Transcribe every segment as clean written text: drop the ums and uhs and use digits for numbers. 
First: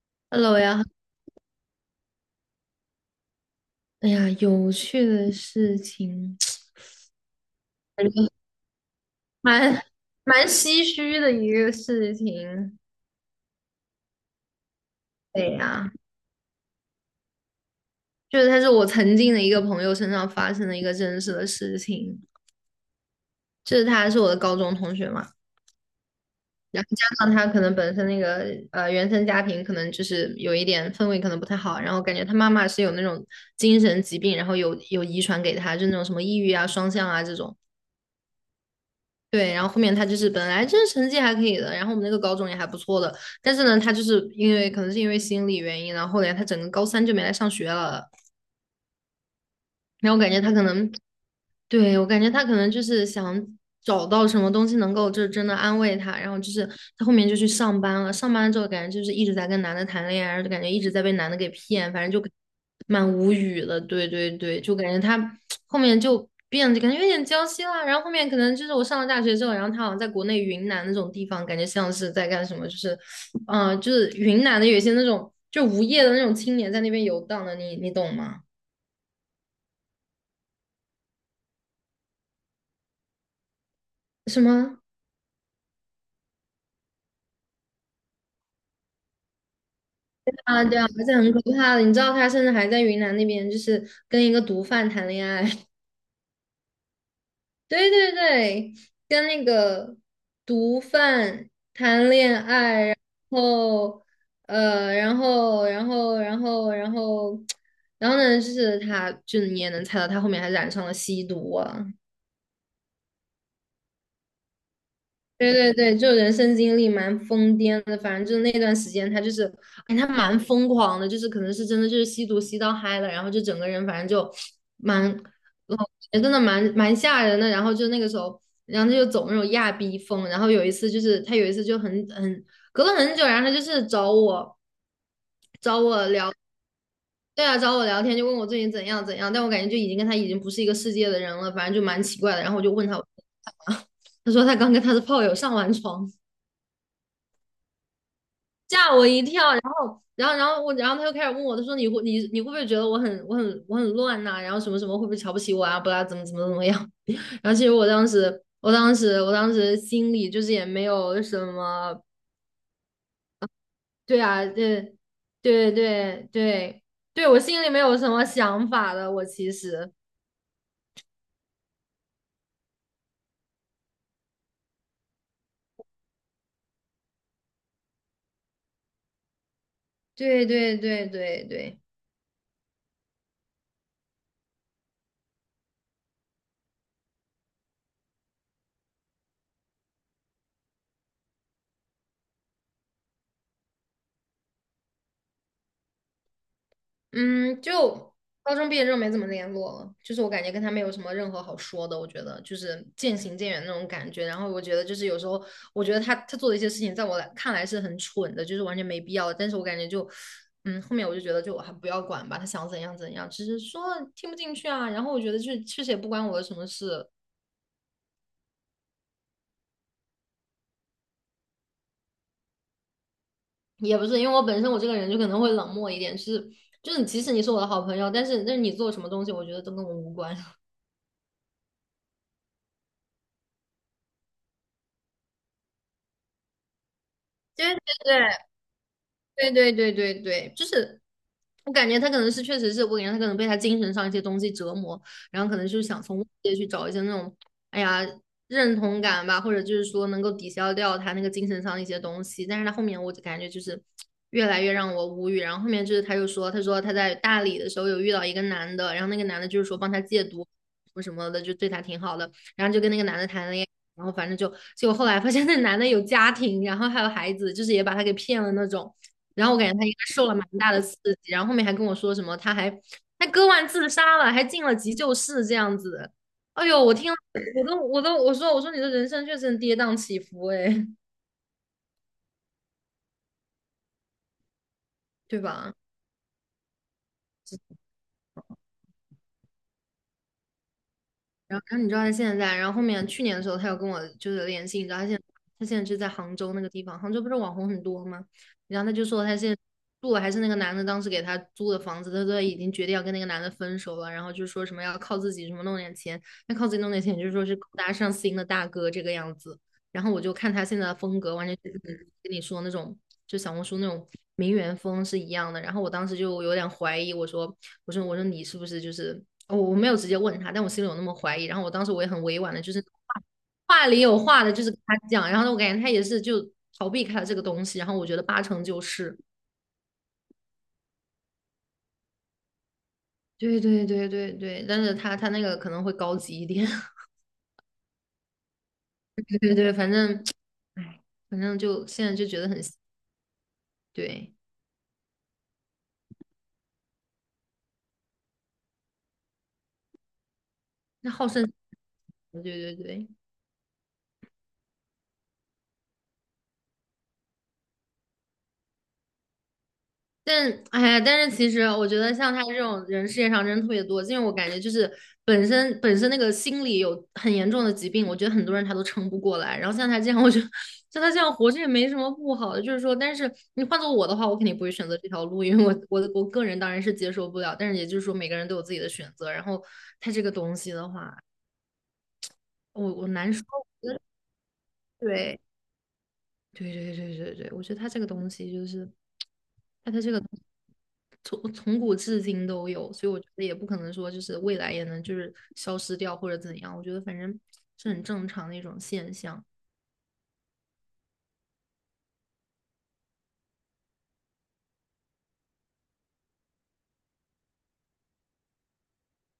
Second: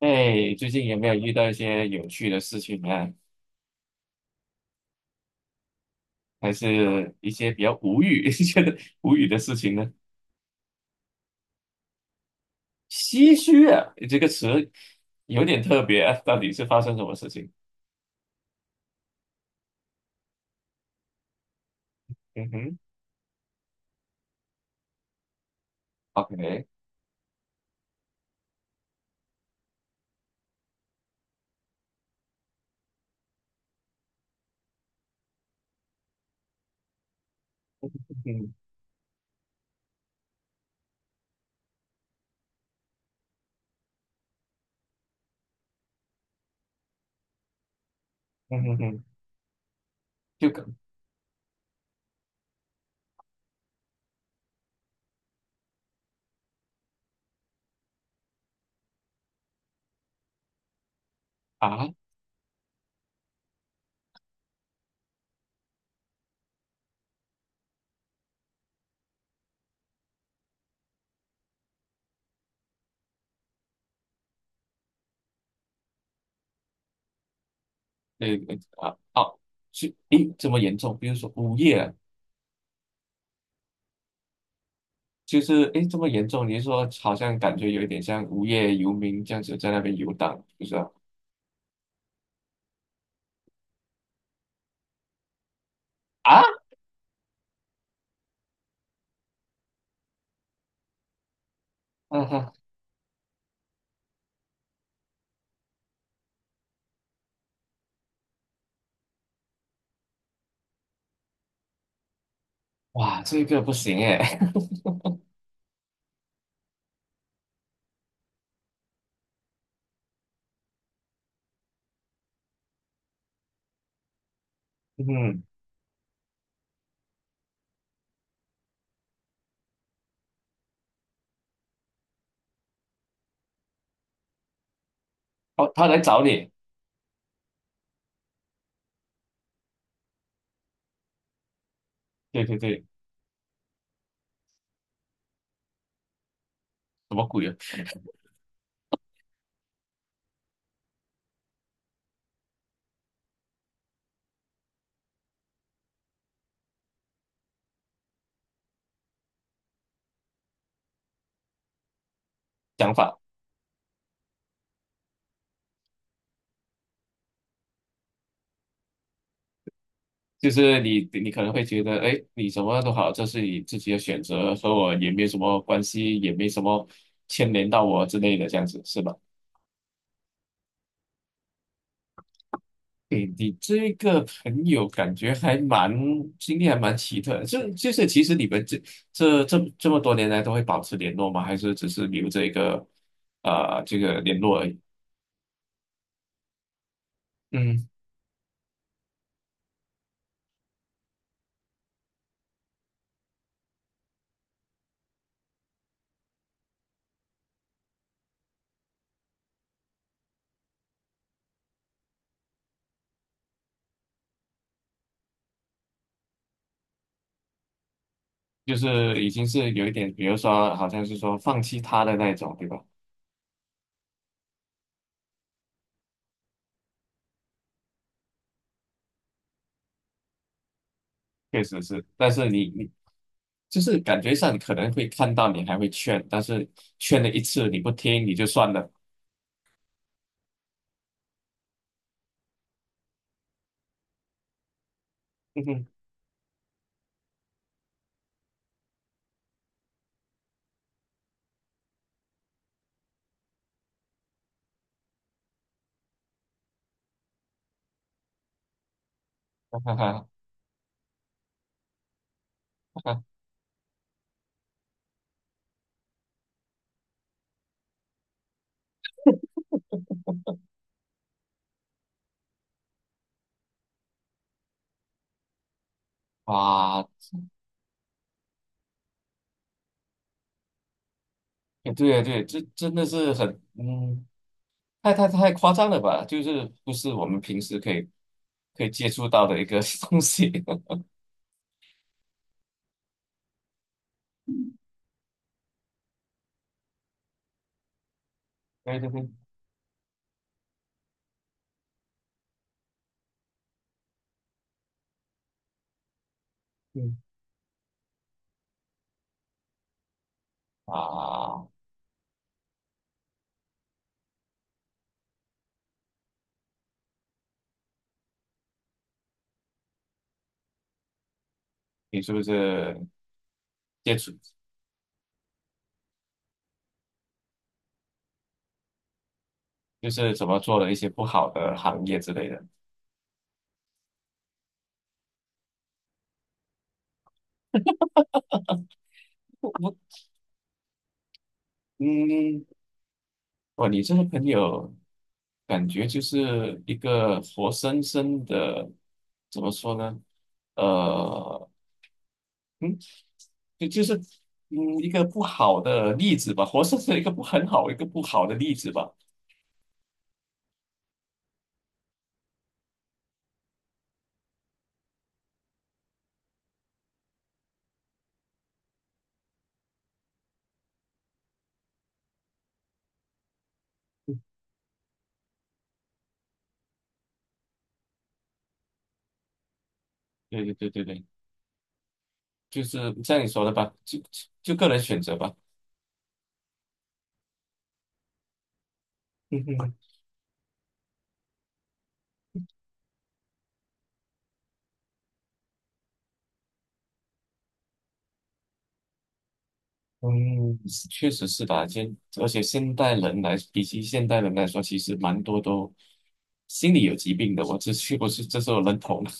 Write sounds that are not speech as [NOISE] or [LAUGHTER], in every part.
哎，Hello 最呀，近有没有遇到一些有趣的事情呢？哎呀，有趣的事情，还是一些比较无感语、[LAUGHS] 觉觉得无语的事情蛮呢？蛮唏嘘的一个事情。唏嘘啊，这个词有对点特呀，别啊，到底是发生什么事情？就是他是我曾经的一个朋友身上发生的一个真实的事情，嗯哼就是他是我的高中同学嘛，，OK，然后加上他可能本身那个原生家庭可能就是有一点氛围可能不太好，然后感觉他妈妈是有那种精神疾病，然后有遗传给他，就那种什么抑郁啊、双向啊这种。嗯哼，对，然后后面他就是本来就是成绩还可以的，然后我们那个高中也还不错的，但是呢，他就是因为可能是因为心理原因，然后后来他整个高三就没来上学了，嗯哼哼，然后我感觉就他可可能对，我感觉他可能就是想找到什么东西能够就是真的安慰他，然后就是他后面就去上班了，上班了之后感觉就是一直在跟男的谈恋爱，然后就感觉一直在被男的给骗，啊，反正就蛮无语的。对对对，就感觉他 [TSK] 后面就变得感觉有点娇妻啦，然后后面可能就是我上了大学之后，然后他好像在国内云南那种地方，感觉像是在干什么，就是就是云南的有一些那种就无业的那种青年在那边游荡的，你懂个吗？啊，哦，是，诶，这么严重？比如说无业啊，什么？就是诶，这么严重？你是说好像感觉有一点像无业游民这样子在那边游荡，啊，就是对啊，而且很可怕的，你知道他甚至还在云南那边，就是跟一个毒贩谈恋爱。[LAUGHS] 啊，对对对，跟那个毒贩谈嗯恋哼，爱，后然后 [TSK] 然后呢，就是他，就你也能猜到，他后面还染上了吸毒啊。哇，这个不行诶，[LAUGHS] 对对对，就人生经历蛮疯癫的，反正就是那段时间他就是，哎，他蛮疯狂的，就是可能是真的就是吸毒吸到嗨了，然后就整个人反正就蛮，嗯。呃真的蛮吓人的。然后就那个时候，然后他就走那种亚逼风。然后有一次就是他有一次就很隔了很久，然后他就是找我哦，找他来我找聊。你，对啊，找我聊天就问我最近怎样怎样，但我感觉就已经跟他已经不是一个世界的人了，反正就蛮奇怪的。对然对后我就对，问他，我 [LAUGHS] 他说他刚跟他的炮友上完床，什么鬼啊？吓我一跳。然后，然后，然后我，然后他又开始问我，他说你会不会觉得我很乱呐、然后什么什么会不会瞧不起我啊？不啦，怎么样？[LAUGHS] 然后其实我当时心里就是也没有什么，想法对啊，对对对对对，我心里没有什么想法的，我其实。就是你，你可能会觉得，哎，你什么都好，这是你自己的选择，和我也没什么关系，也没什么牵连到我之类的，这样子是吧？对对对对对，对，你这个朋友感觉还蛮经历还蛮奇特的就就是其实你们这这么多年来都会保持联络吗？还是只是留这个呃这个联络而已？嗯，嗯，就高中毕业之后没怎么联络了，就是我感觉跟他没有什么任何好说的，我觉得就是渐行渐远那种感觉。然后我觉得就是有时候，我觉得他做的一些事情，在我来看来是很蠢的，就是完全没必要的但是我感觉就，嗯，后面我就觉得就我还不要管吧，他想怎样怎样，只是说听不进去啊。然后我觉得就是确实也不关我的什么事，就是已经是有一点，比如说好像是说放弃他的那一种，对吧？也不是因为我本身我这个人就可能会冷漠一点，就是就是即使你是我的好朋友，但是你做什么东西，我觉得都跟我无关。[LAUGHS] 确实是，但是你你就是感觉上可能会看到你还会劝，但是劝了一次对你不对听你对，就算了，对对对对对，就是我感觉他可能是确实是我感觉他可能被他精神上一些东西折磨，然后 [LAUGHS] 可哼能就是哼，想从外界去找一些那种哎呀认同感吧，或者就是说能够抵消掉他那个精神上一些东西。但是他后面我就感觉就是越来越让我无语。然后后面就是他又说，他说他在大理的时候有遇到一个男的，然后那个男的就是 [LAUGHS] 说哈帮哈他戒哈毒什么什么的，就对他挺好的，然后就跟那哈个男哈，的谈恋爱。然后反正就，结果后来发现那男的有家庭，然后还有孩子，就是也把他给骗了那种。然后我感觉他应该受了蛮大的刺激，然后后面还跟我说什么，他割腕自杀了，还进了急救室这样子。哎呦，我哇，听了我都我说我说你的人生确实很跌宕起伏哎，哎对啊对，这真的是很嗯，太太对太夸吧？张了吧？就是不是我们平时可以可以接触到的一个 [LAUGHS] 东西，[LAUGHS] 然后，然后你知道他现在在，然后后面去年的时候，他有跟我就是联系，你知道他现在就在杭州那个地方，杭州不是网红很多吗？然后他对就对说对，他现在住的还是那个男的当时给他租的房子，他都已经决定要跟那个男的分手了，然后就说什么要靠自己，什么弄点钱，要靠自己弄点嗯钱，就是说是勾搭上心的大哥这个样子。然后我就看他现在的风格，完全啊，就是跟你说那种，就小红书那种名媛风是一样的。然后我当时就有点怀疑，我说你是不是就是我哦，我没有直接问他，但我心里有那么怀疑。然后我当时我也你很是委不婉的，就是是话里接有触话的，就是跟他讲。然后我感觉他也是就逃避开了这个东西。然后我觉得八成就是，就是怎么做了一些不好的行业之类的？对对对对对，但是他那个可能会高级一点。[LAUGHS] 对对对，反我正，哎，反正就现在就觉得很嗯，哇，你这个对。朋友感觉就是一个活生生的，怎么说呢？那好胜，呃，[LAUGHS] 对对嗯，对。就就是嗯一个不好的例子吧，活生生一个不很好一个不好的例子吧。但哎呀，但是其实我觉得像他这种人世界上真的特别多，因为我感觉就是本身那个心理有很严重的疾病，我觉得很多人他都撑不过来。然后像他这样，我觉得像他这样活着也没什么不好的，就是说，但是你换做我的话，我肯定不会选择这条路，因为我个人当然是接受不了，但是也就是说每个人都有自己的选择，然后他这个东对西对的对对话，对，就我是我难像说，你说的吧，就就个人选择对。吧。对对对对对，我觉得他这个东西就是，嗯它哼，的这个从古至今都有，所以我觉得也不可能说就是未来也能就是消失掉或者怎样，我觉得反正是很正常的一种现象。嗯，确实是吧。现而且现代人来，比起现代人来说，其实蛮多都心理有疾病的。我这是不是这是我认同的。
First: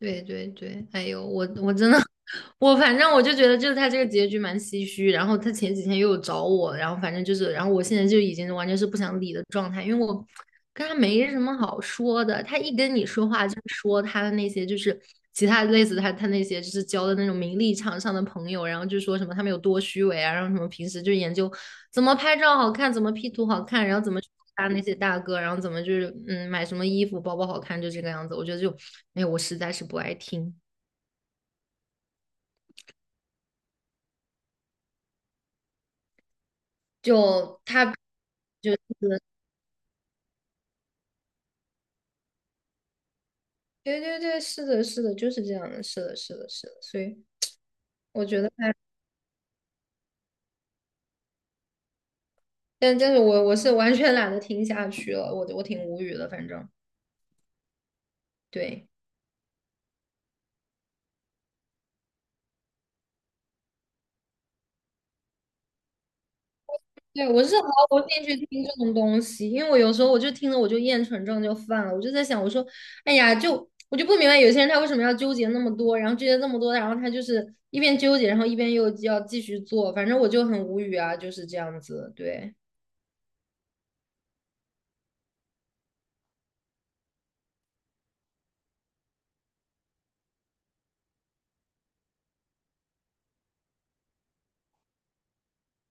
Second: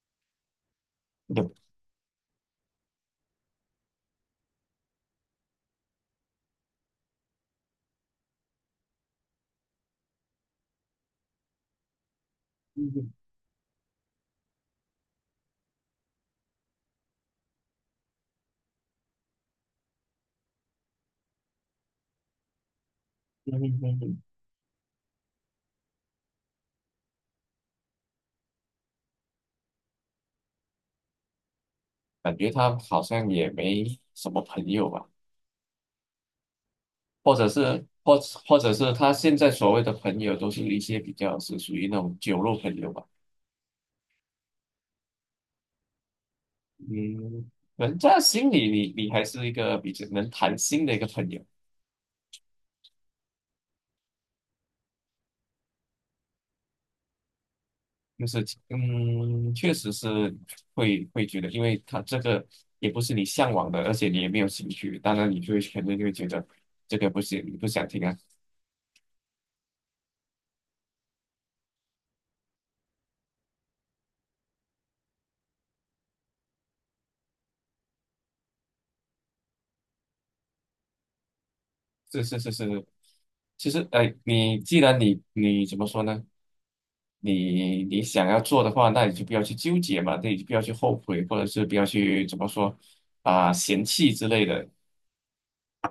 对对对，哎呦，[LAUGHS] 我嗯我真的，[LAUGHS] 我反正我就觉得就是他这个结局蛮唏嘘。然后他前几天又有找我，然后反正就是，然后我现在就已经完全是不想理的状态，因为我跟他没什么好说的，他一跟你嗯说话就是说他的那些就是其他类似他那些就是交的那种名利场上的朋友，然后就说什么他们有多虚伪啊，然后什么平时就研究怎么拍照好看，怎么 P 图嗯好看，然嗯后怎么嗯去搭那些大哥，然后怎么就是嗯买什么衣服包包好看，就这个样子。我觉得就哎我实在是不爱听，感觉他好像也没什么朋友吧，或者就是他或或者就是他是现在所谓的朋友都是一些比较是属于那种酒肉朋友吧。对对对，是的，是的，就是这样的，是的，是的，是的，所以嗯，人家我觉得心里他。你你还是一个比较能谈心的一个朋友，但但是我是完全懒得听下去了，我挺无语的，反正就是对嗯，确实是会会觉得，因为他这个也不是你向往的，而且你也没有兴趣，当然你就会 [LAUGHS] 肯定就会觉得这个不对，行，我是你不毫想听无啊。兴趣听这种东西，因为我有时候我就听了我就厌蠢症就犯了，我就在想，我说，哎呀，就我就不明白有些人他为什么要纠结那么多，然后纠结这么多，然后他就是一边纠结，然后一边又要继续做，反正我就很无语啊，就是这样子，是是是对是，其实哎，你既然你你怎么说呢？你你想要做的话，那你就不要去纠结嘛，那你就不要去后悔，或者是不要去怎么说啊、嫌弃之类的。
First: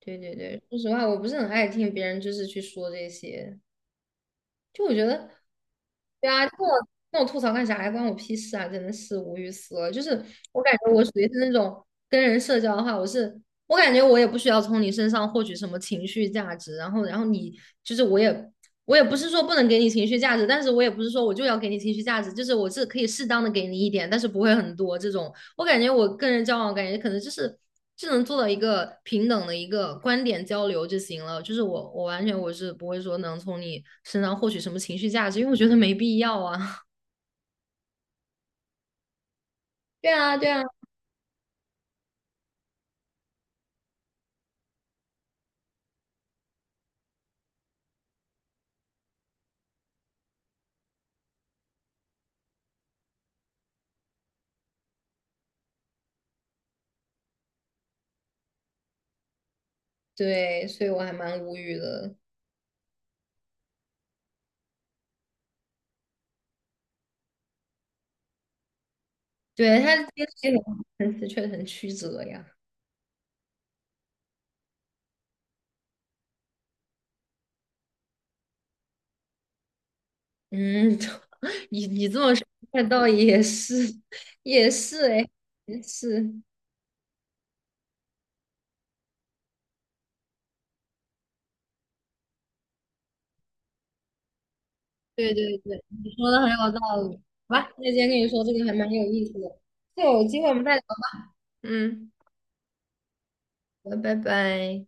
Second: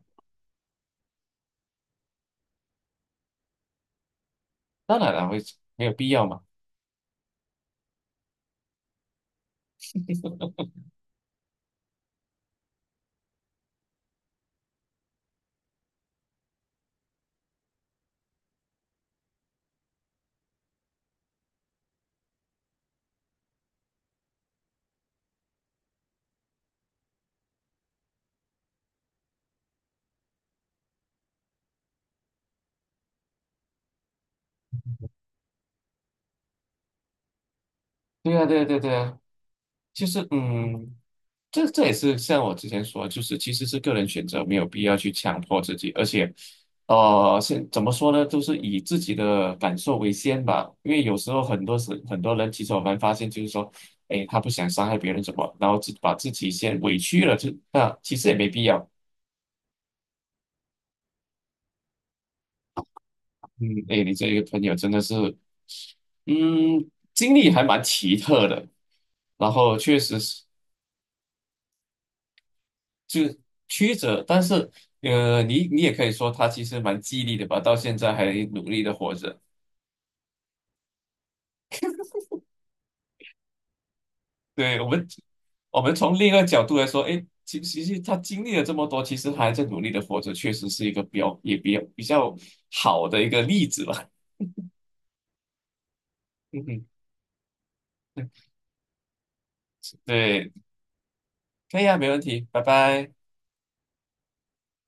对对对，说实话，我不是很爱听别人就是去说这些，就我当觉然了，得，会没有必要对嘛。啊，跟我吐槽干啥呀？关我屁事啊！真的是无语死了。就是我感觉我属于是那种跟人社交的话，我感觉我也不需要从你身上获取什么情绪价值，然后你就是我也不是说不能给你情绪价值，但是我也不是说我就要给你情绪价值，就是我是可以适当的给你一点，但是不会很多这种。我感觉我跟人交往，感觉可能就是只能做到一个平等的一个观点交流就行了。就是我，我完全是不会说能从你身上获取什么情绪价值，因为我觉得没必要啊。[LAUGHS] 对啊，对呀对呀对啊，就对是啊，对啊，嗯，这这也是像我之前说，就是其实是个人选择，没有必要去强迫自己，而且，呃，现怎么说呢，就是以自己的感受为先吧，因为有时候很多时很多人其实我们发现就是说，哎，他不想伤害别人什么，然后自把自己先委屈了，就那其实也没必要。对，所以我还蛮无语的。嗯，哎，你这个朋友真的是，嗯，经历还蛮奇特的，然后对，他确实是。这个很很的确实很曲折呀。就曲折，但是呃，你你也可以说他其实蛮激励的吧，到现在还努力的活着。嗯，[LAUGHS] 你这么说，那倒也是，也对，我是们，哎，我也们从另一是。个角度来说，哎，其其实他经历了这么多，其实还在努力的活着，确实是一个比较也比较比较好的一个例子吧。对对对，你说的很 [LAUGHS] 嗯有哼，道理。好吧，那今天跟你说这个还蛮有意思的。就有机会对，我们再聊可以啊，没嗯，问题，拜拜。好，拜拜。